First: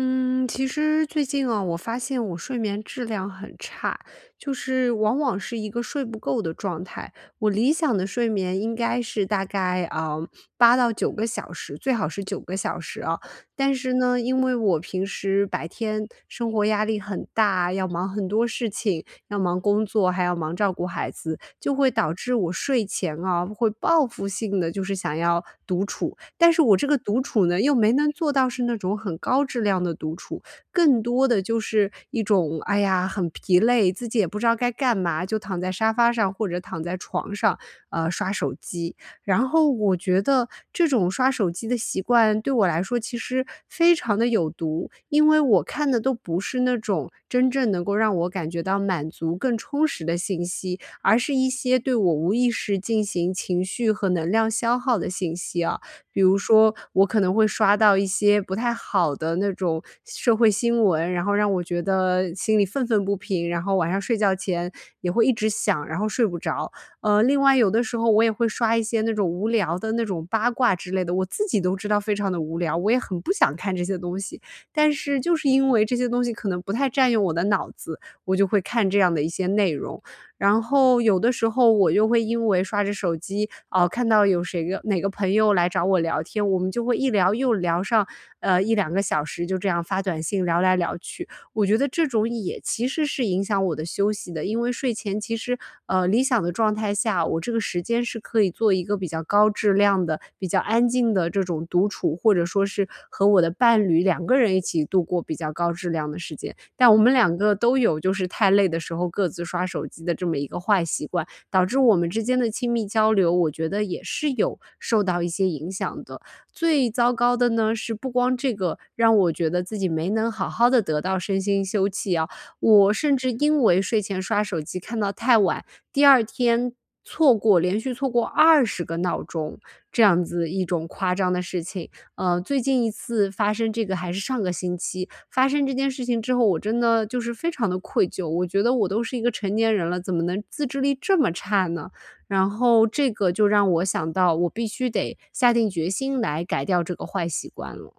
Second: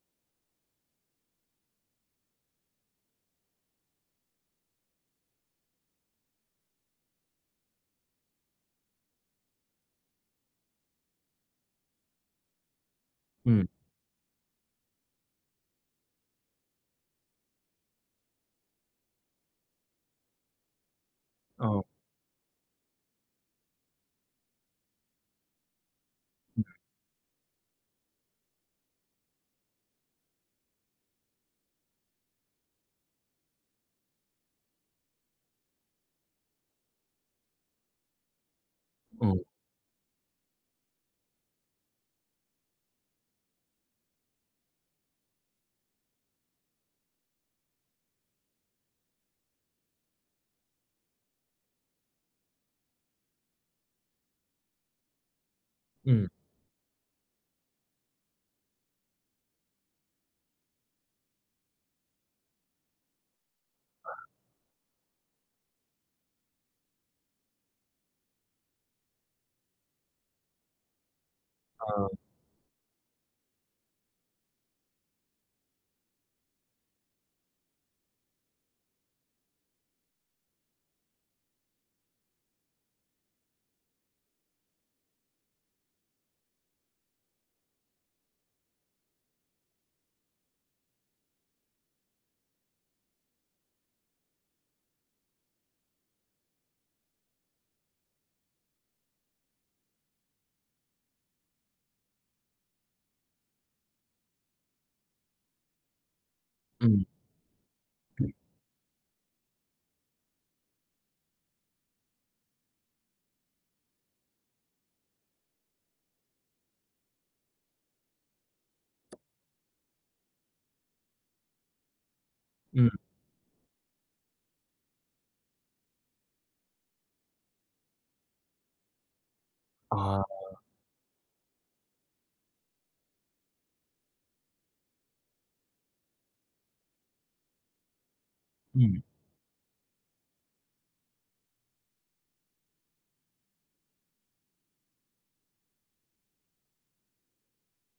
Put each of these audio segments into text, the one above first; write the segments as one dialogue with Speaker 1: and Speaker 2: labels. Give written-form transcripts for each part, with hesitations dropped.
Speaker 1: 嗯，其实最近啊，我发现我睡眠质量很差，就是往往是一个睡不够的状态。我理想的睡眠应该是大概啊8到9个小时，最好是九个小时啊。
Speaker 2: 嗯，
Speaker 1: 但是呢，因为我平时白天生活压力很大，要忙很多事情，要忙工作，还要忙照顾孩子，就
Speaker 2: 嗯
Speaker 1: 会导致我睡前啊会报复性的就是想要独处，但是我这个独处呢，又没能做到是那种很高质量的独处，更多的就是一种，哎呀，很疲累，自己也不知道该干嘛，就躺在沙发上或者躺在床上，刷手机。
Speaker 2: 嗯，
Speaker 1: 然后我觉得这种刷手机的习惯对我来说其实非常的有毒，因为我看的都不是那种真正能够让我感觉到满足、更充实的信息，而是一些对我无意识进行情绪和能量消耗的信息啊。比
Speaker 2: 嗯，
Speaker 1: 如说我可能会刷到一些不太好的那种社会新闻，然后让我觉得心里愤愤不平，然后晚上睡觉前也会一直想，然后睡不着。另外有的时候我也会刷一些那种无聊的那种八卦之类的，我自己都知道非常的无聊，我也很不想看这些东西，但是就是因为这些东西可能不太占用我的脑子，我就会看这样的一些内容。然后有的时候我又会因为刷着手机，哦，看到有哪个朋友来找我聊天，我们就会一聊又聊上，一两个小时，就这样发短信聊来聊去。我觉得这种也其实是影响我的休息的，因为睡前其实，理想的状态下，我这个时间是可以做一个比较高质量的、比较安静的这种独处，或者说是和我的伴侣两个人一起度过比较高质量的时间。但我
Speaker 2: 嗯，
Speaker 1: 们两个都有就是
Speaker 2: 嗯，
Speaker 1: 太累的时候各自刷手机的这么一个坏习惯，导致我们之间的亲密交流，我觉得也是有受到一些影响的。最糟糕的呢，是不光这个让我觉得自己没能好好的得到身心休憩啊，
Speaker 2: 嗯，
Speaker 1: 我甚至因为睡前刷手机看到太晚，第二天连续错过20个闹钟，这
Speaker 2: 啊，
Speaker 1: 样子一种夸张的事情。最近一次发生这个还是上个星期，发生这件事情之后，我真的就是非常的愧疚，我觉得我都
Speaker 2: 嗯，
Speaker 1: 是一个成年人了，怎么能自制力这么差呢？然后这个就让我想到，我必须得下定决心来改掉这个坏习惯了。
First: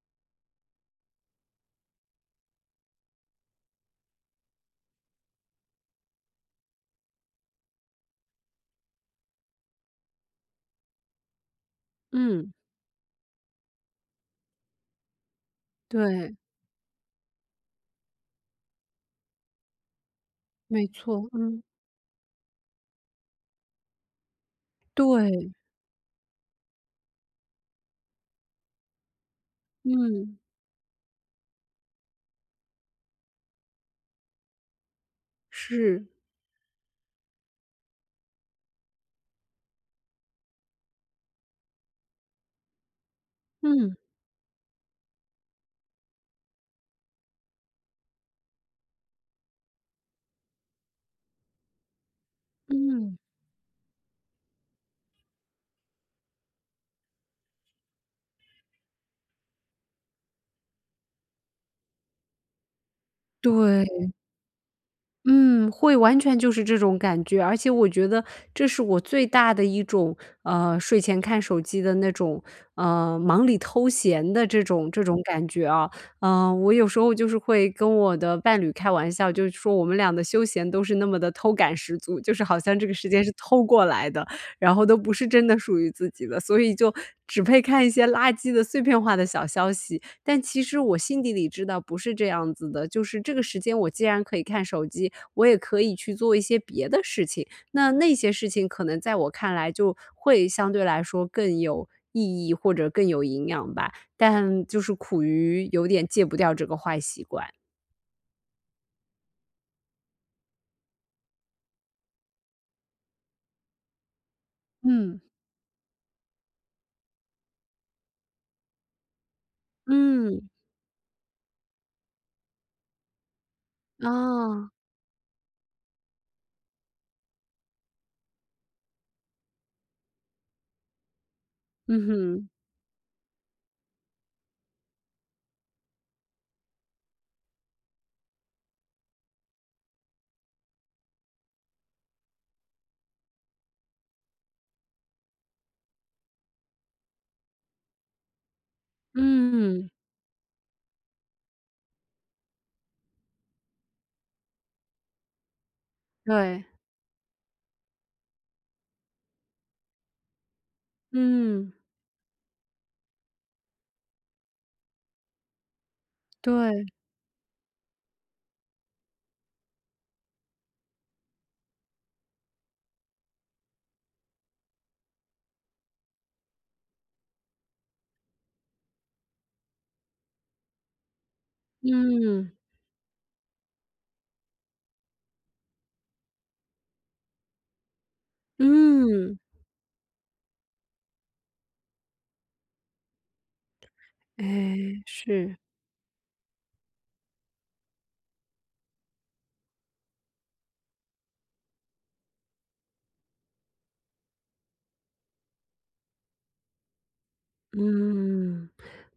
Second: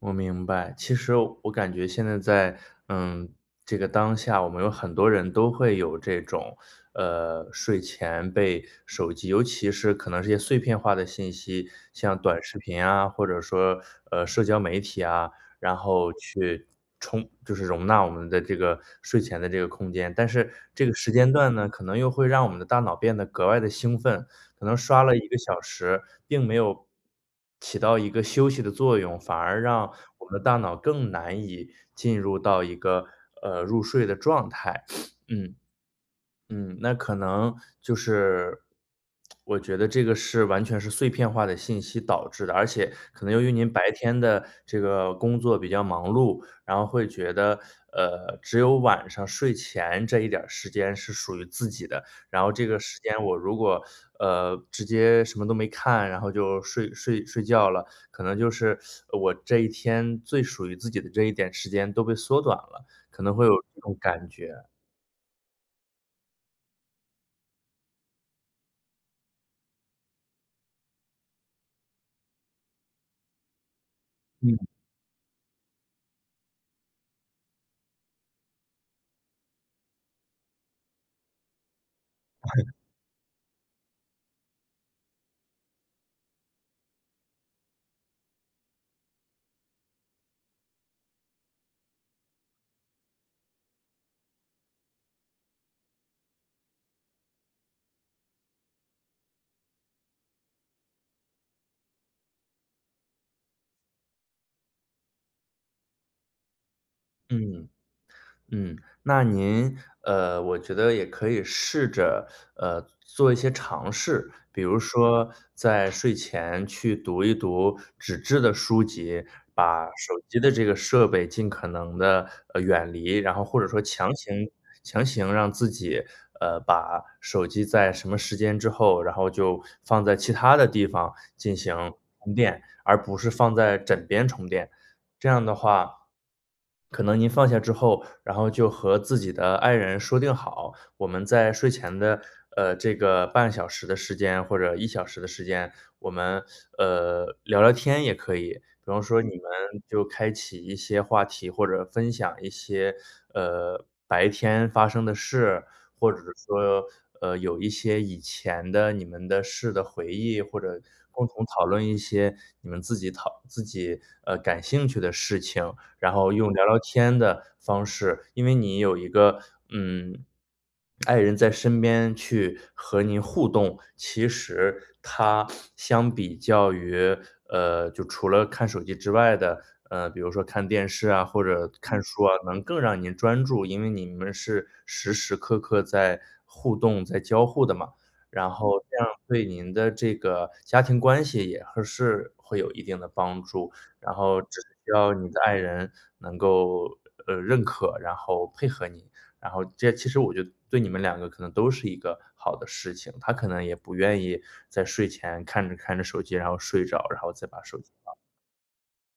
Speaker 2: 我明白。其实我感觉现在在，嗯，这个当下，我们有很多人都会有这种，睡前被手机，尤其是可能是一些碎片化的信息，像短
Speaker 1: 嗯。
Speaker 2: 视频啊，或者说社交媒体啊，然后
Speaker 1: 对，
Speaker 2: 去充，就是容纳我们的这个睡前的这个空间。但是
Speaker 1: 没
Speaker 2: 这个时
Speaker 1: 错，
Speaker 2: 间段
Speaker 1: 嗯，
Speaker 2: 呢，可能又会让我们的大脑变得格外的兴奋，可能刷了一个
Speaker 1: 对，
Speaker 2: 小时，并没有起到一个休息的作用，反而让我
Speaker 1: 嗯。
Speaker 2: 们的大脑更难以进入到一个，入睡的状态。嗯，
Speaker 1: 是。
Speaker 2: 嗯，那可能就是我觉得这个是完全是碎片化的信息导致的，而且可能由于您白
Speaker 1: 嗯，
Speaker 2: 天的这个工作比较忙碌，然后会觉得，只有晚上睡前这一点儿时间是属于自己的，然后这个时
Speaker 1: 嗯，
Speaker 2: 间我如果，直接什么都没看，然后就睡觉了，可能就是我这一天最属于自己的这一点时间都被缩短了，可能会有这种
Speaker 1: 对。
Speaker 2: 感觉。
Speaker 1: 嗯，会完全就是这种感觉，而且我觉得这是我最大的一种，睡前看手机的那种，忙里偷闲的这
Speaker 2: 嗯
Speaker 1: 种这种感觉啊。我有时候就是会跟我的伴侣开玩笑，就是说我们俩的休闲都是那么的偷感十足，就是好像这个时间是偷过来的，然后都不是真的属于自己的，所以就只配看一些垃圾的碎片化的小消息，但其实我心底里知道不是这样子的，就是这个时间我既然可以看手机，我也可以去做一些别的事情。那那些事情可能在我看来就会相对来说更有意义或者更有营养吧，但就是苦于有点戒不掉这个坏习惯。
Speaker 2: 嗯。嗯，那您，我觉得也可以试着，做一些尝试，比如
Speaker 1: 嗯。
Speaker 2: 说在睡前去读一读纸质的书籍，把手机
Speaker 1: 嗯
Speaker 2: 的这个设备尽可能的远离，然后或者说强行
Speaker 1: 哦，啊
Speaker 2: 强行让自己，把手机在什么时间之后，然后就放在其他的地方进行
Speaker 1: 嗯
Speaker 2: 充
Speaker 1: 哼，
Speaker 2: 电，而不是放在枕边充电。这样的话，可能您放下之后，然后就和自己的爱人说定好，我们在睡前的，这个半小时的时间或者一小时的时间，我们，聊聊天也可以。比方说你们
Speaker 1: 嗯，
Speaker 2: 就开启一些话题，或者分享一些，白天发生的事，或者是
Speaker 1: 对，
Speaker 2: 说，有一些以前的你们的事的回忆，或者共同讨
Speaker 1: 嗯，
Speaker 2: 论一些你们自己自己感兴趣的事情，然后用聊聊
Speaker 1: 对，
Speaker 2: 天的方式，因为你有一个嗯，爱人在身边去和您互动，其实它相比较于就除了看手机之外的，比如说看电视啊，或者看书啊，
Speaker 1: 嗯，
Speaker 2: 能更让您专注，因为你们是时时刻刻在互动、在交互的嘛，然后这样
Speaker 1: 嗯，
Speaker 2: 对您的这个家庭关系也还是会有一定的帮助。然后
Speaker 1: 哎，
Speaker 2: 只是需要你的爱
Speaker 1: 是，
Speaker 2: 人能够，认可，然后配合你，然后这其实我觉得对你们两个可能都是一个好的事情。他可能也不愿意在睡前看着看着手机，然后睡着，然后再把手机
Speaker 1: 嗯。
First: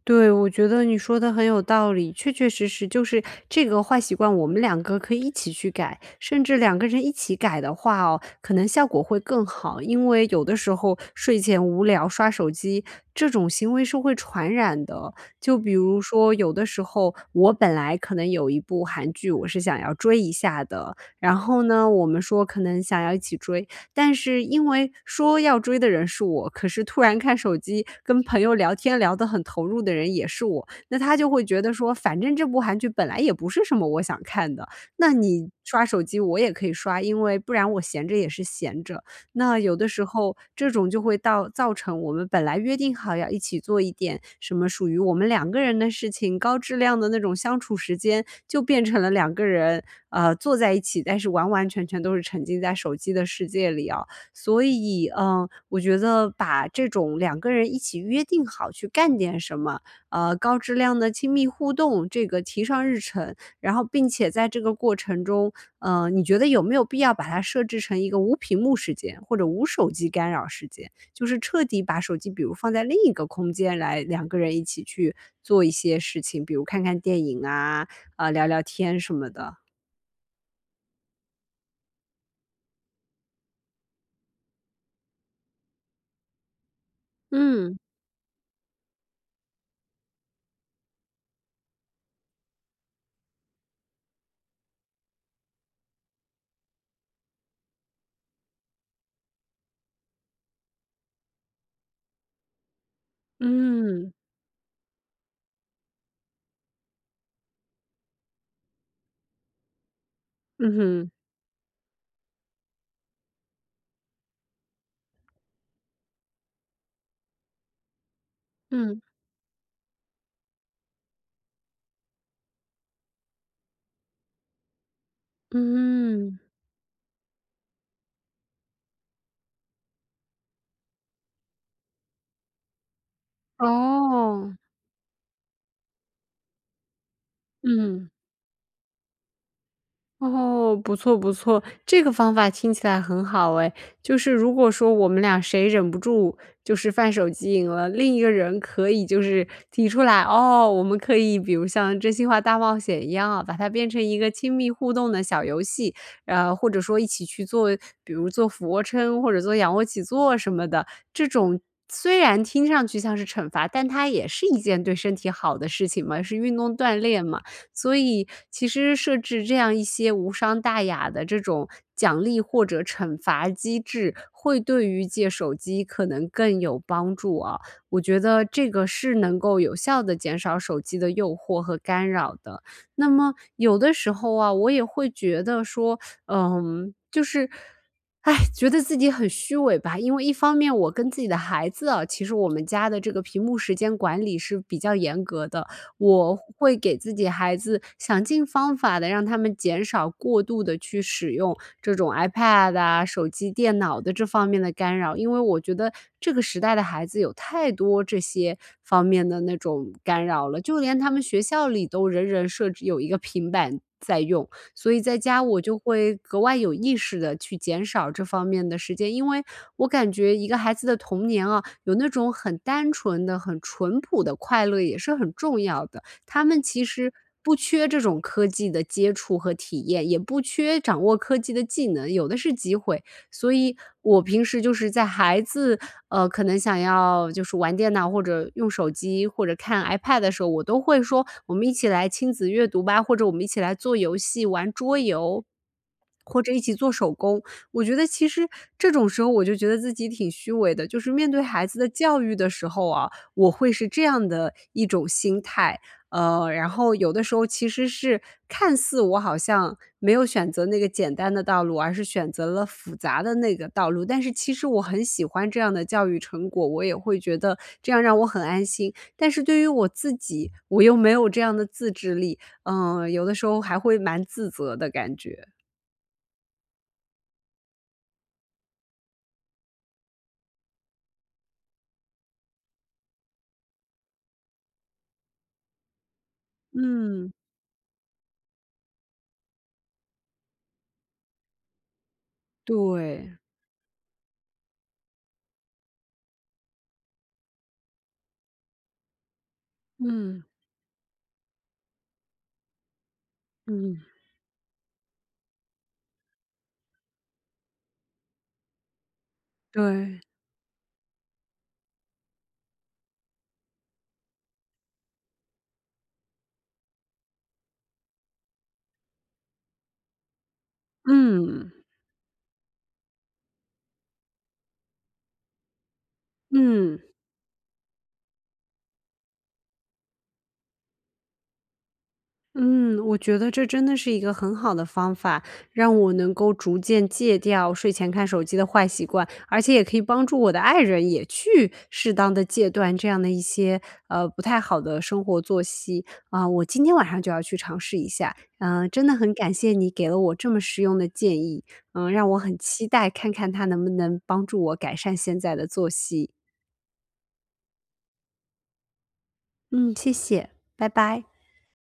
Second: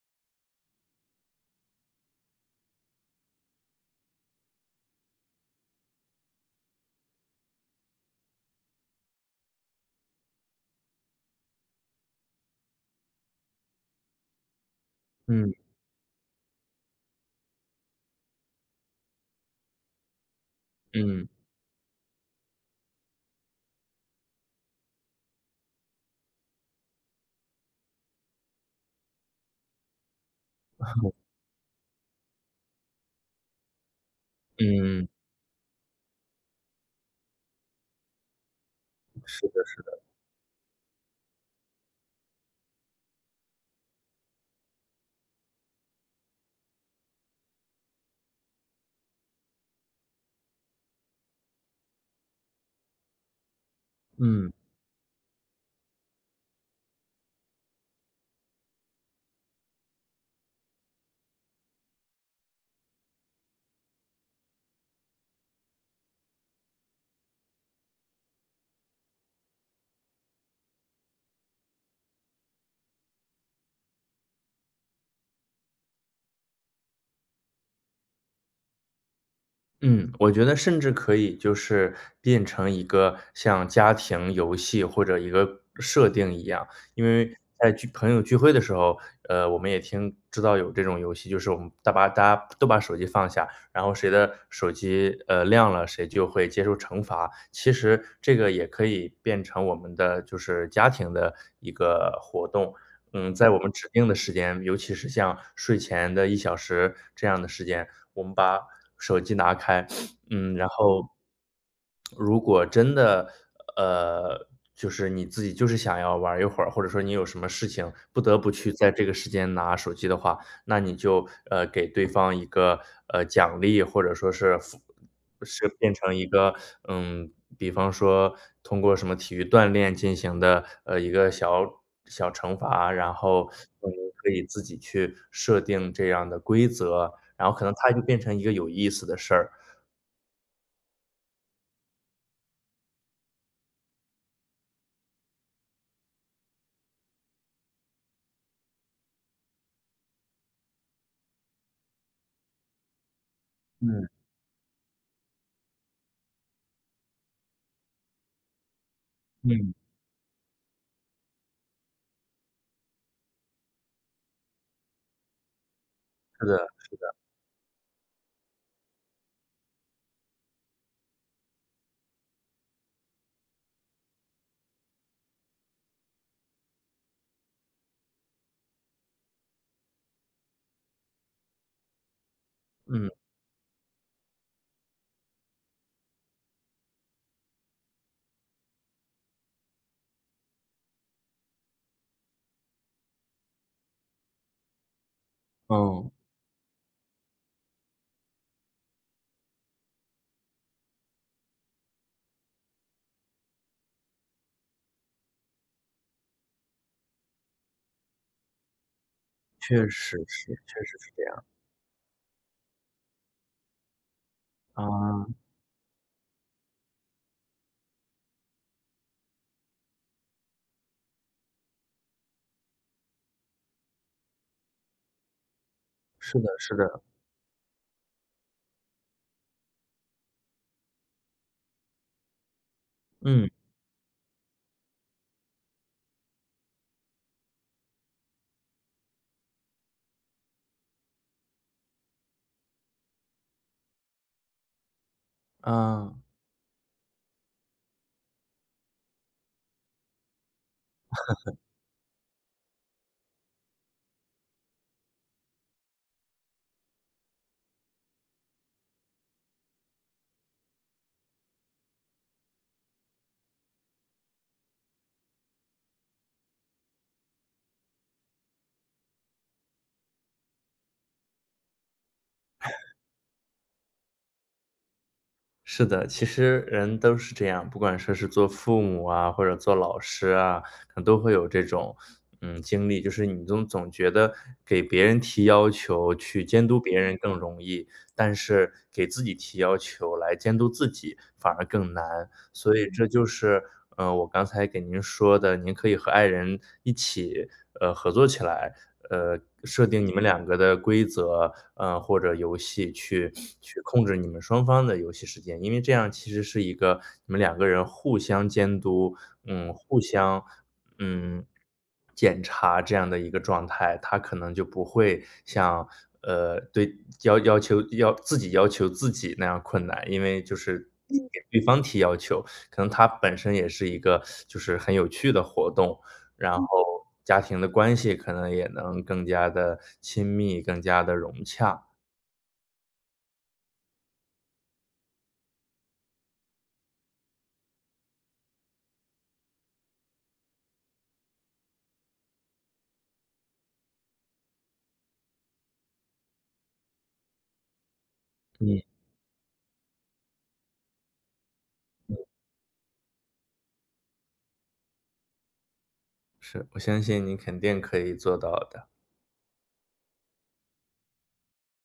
Speaker 1: 对，我觉得你说的很有道理，确确实实就是这个坏习惯，我们两个可以一起去改，甚至两个人一起改的话哦，可能效果会更好。因为有的时候睡前无聊刷手机这种行为是会传染的，
Speaker 2: 嗯，
Speaker 1: 就比如说有的时候我本来可能有一部韩剧我是想要追一下的，
Speaker 2: 嗯，
Speaker 1: 然后呢，我们说可能想要一起追，但是因为说要追的人是我，可是突然看手机跟朋友聊天聊得很投入的人也是我，那他就会觉得说，反正这部韩剧本来也不是什么我想看的，
Speaker 2: 嗯，
Speaker 1: 那你刷手机我也可以刷，因为不然我闲着也是闲着。
Speaker 2: 是
Speaker 1: 那
Speaker 2: 的
Speaker 1: 有
Speaker 2: 是
Speaker 1: 的
Speaker 2: 的，
Speaker 1: 时候这种就会到造成我们本来约定好要一起做一点什么属于我们两个人的事情，高质量的那种相处时间，就变成了两个人，坐在一起，但是完完全全都是沉浸在手机的世界里啊。
Speaker 2: 嗯。
Speaker 1: 所以，我觉得把这种两个人一起约定好去干点什么，高质量的亲密互动，这个提上日程，然后并且在这个过程中，你觉得有没有必要把它设置成一个无屏幕时间或者无手机干扰时间？就是彻底把手机比如放在另一个空间来两个人一起去做一些事情，比如看看电影啊，啊，聊聊天什么的。
Speaker 2: 嗯，我觉得甚至可以就是变成一个像家庭游戏或者一个设定一样，因为在
Speaker 1: 嗯，
Speaker 2: 聚朋友聚会的时候，我们也知道有这种游戏，就是我们把大家都把手机放下，然后谁的手机亮了，谁就会接受惩罚。其实这个也可以变成我们的就是家庭的一个活动，嗯，在我们指定
Speaker 1: 嗯，
Speaker 2: 的时间，尤其是像睡前的一小时这样的时间，我们把手机拿开，嗯，然
Speaker 1: 嗯
Speaker 2: 后
Speaker 1: 哼，
Speaker 2: 如果真的，呃，就是你自己就是想要玩儿一会儿，或者说你有什么事情不得不去在
Speaker 1: 嗯，
Speaker 2: 这个时间拿手机的话，那你就，给对方一个，奖励，或者说是变成一
Speaker 1: 嗯，
Speaker 2: 个，嗯，比方说通过什么体育锻炼进行的，一个小小惩罚，然后，嗯，可以
Speaker 1: 哦，
Speaker 2: 自己去设定这样的规则，然后可能它就
Speaker 1: 嗯。
Speaker 2: 变成一个有意思的事儿。
Speaker 1: 哦，不错不错，这个方法听起来很好哎。就是如果说我们俩谁忍不住就是犯手机瘾了，另一个人可以就是提出来，哦，我们可以比如像真心话大冒险一样啊，把它变成
Speaker 2: 嗯。
Speaker 1: 一个亲密互动的小游戏，或者说一起去做，比如做俯卧撑或者做仰
Speaker 2: 嗯，
Speaker 1: 卧起坐什么的。这种虽然听上去像是惩罚，但它也是一件对身体好的事情嘛，是
Speaker 2: 是
Speaker 1: 运
Speaker 2: 的，
Speaker 1: 动锻炼嘛。所以其实设置这样一些无伤大雅的这种奖励或者惩罚机制，会对于戒手机可能更有帮助啊。我觉得这个是能够有效的减少手机的诱惑和干扰的。那
Speaker 2: 嗯。
Speaker 1: 么有的时候啊，我也会觉得说，就是，哎，觉得自己很虚伪吧。因为一方面我跟自己的孩子啊，其实我们家的这个屏幕时间管理是比较严格的，
Speaker 2: 嗯，
Speaker 1: 我会给自己孩子想尽方法的，让他们减少过度的去使用这种 iPad 啊、手机、电脑的这方面的干扰。因为我觉得这个时代的孩子有太多这些方面的那
Speaker 2: 确
Speaker 1: 种
Speaker 2: 实
Speaker 1: 干
Speaker 2: 是，
Speaker 1: 扰了，就
Speaker 2: 确
Speaker 1: 连
Speaker 2: 实
Speaker 1: 他
Speaker 2: 是
Speaker 1: 们
Speaker 2: 这
Speaker 1: 学
Speaker 2: 样。
Speaker 1: 校里都人人设置有一个平板在用。所以在
Speaker 2: 啊，
Speaker 1: 家我就会格外有意识的去减少这方面的时间，因为我感觉一个孩子的童年啊，有那种很单纯的、很淳朴的快乐也是很重要的。
Speaker 2: 是
Speaker 1: 他
Speaker 2: 的，
Speaker 1: 们
Speaker 2: 是
Speaker 1: 其
Speaker 2: 的，
Speaker 1: 实不缺这种科技的接触和体验，也不缺掌握科技的技能，有的是机会。
Speaker 2: 嗯，
Speaker 1: 所以我平时就是在孩子，可能想要就是玩电脑或者用手机或者看 iPad 的时候，我都会说："我们一起来亲子阅读吧。"或者"我们一起来做游戏、玩桌游，
Speaker 2: 啊，
Speaker 1: 或者一起做手工。"我觉得其实这种时候我就觉得自己挺虚伪的，就是面对孩子的教育的时候啊，我会是这样的一种心态。然后有的时候其实是看似我好像没有选择那个简单的道路，而是选择了复杂的那个道路，但是其实我很喜欢这样的教育成果，我也会觉得这样让我很安心。但是对于我自己，我又没有这样的自制力，有的时候还会蛮自责的感觉。
Speaker 2: 是的，其实人都是这样，不管说是做父母啊，或者做老师啊，可能都会有这种，嗯，经历，就是你总觉得给别人提要求去监督别人
Speaker 1: 嗯，
Speaker 2: 更容易，但是给自己提要求来监督自己反而更难。所以这就
Speaker 1: 对。
Speaker 2: 是，我刚才给您说的，您可以和爱人一起，合作起来，设定你们
Speaker 1: 嗯，
Speaker 2: 两个的规则，或者游戏去
Speaker 1: 嗯，
Speaker 2: 控制你们双方的游戏时间。因为这样其实是一个你们两个人互相监督，嗯，互
Speaker 1: 对，
Speaker 2: 相，嗯，检查这样的一个状态，他可能就不会像，对要求自己那样困难，因为就是给对
Speaker 1: 嗯，
Speaker 2: 方提要求，可能它本身也是一个就是很有趣的活动，然嗯
Speaker 1: 嗯，
Speaker 2: 后家庭的关系可能也能更加的亲密，更加的融洽。
Speaker 1: 嗯，我觉得这真的是一个很好的方法，让我能够逐渐戒掉睡前看手机的坏习惯，而且也可以帮助我的爱人也去适当的戒断这样的一些，不太好的生活作息。啊，我今天晚上就要去尝试一下，
Speaker 2: 嗯，
Speaker 1: 真的很感谢你给了我这么实用的建议，
Speaker 2: 嗯，
Speaker 1: 让我很期待看看它能不能帮助我改善现在的作息。
Speaker 2: 是，我相信你肯定可以做到的。
Speaker 1: 嗯，谢谢，拜拜。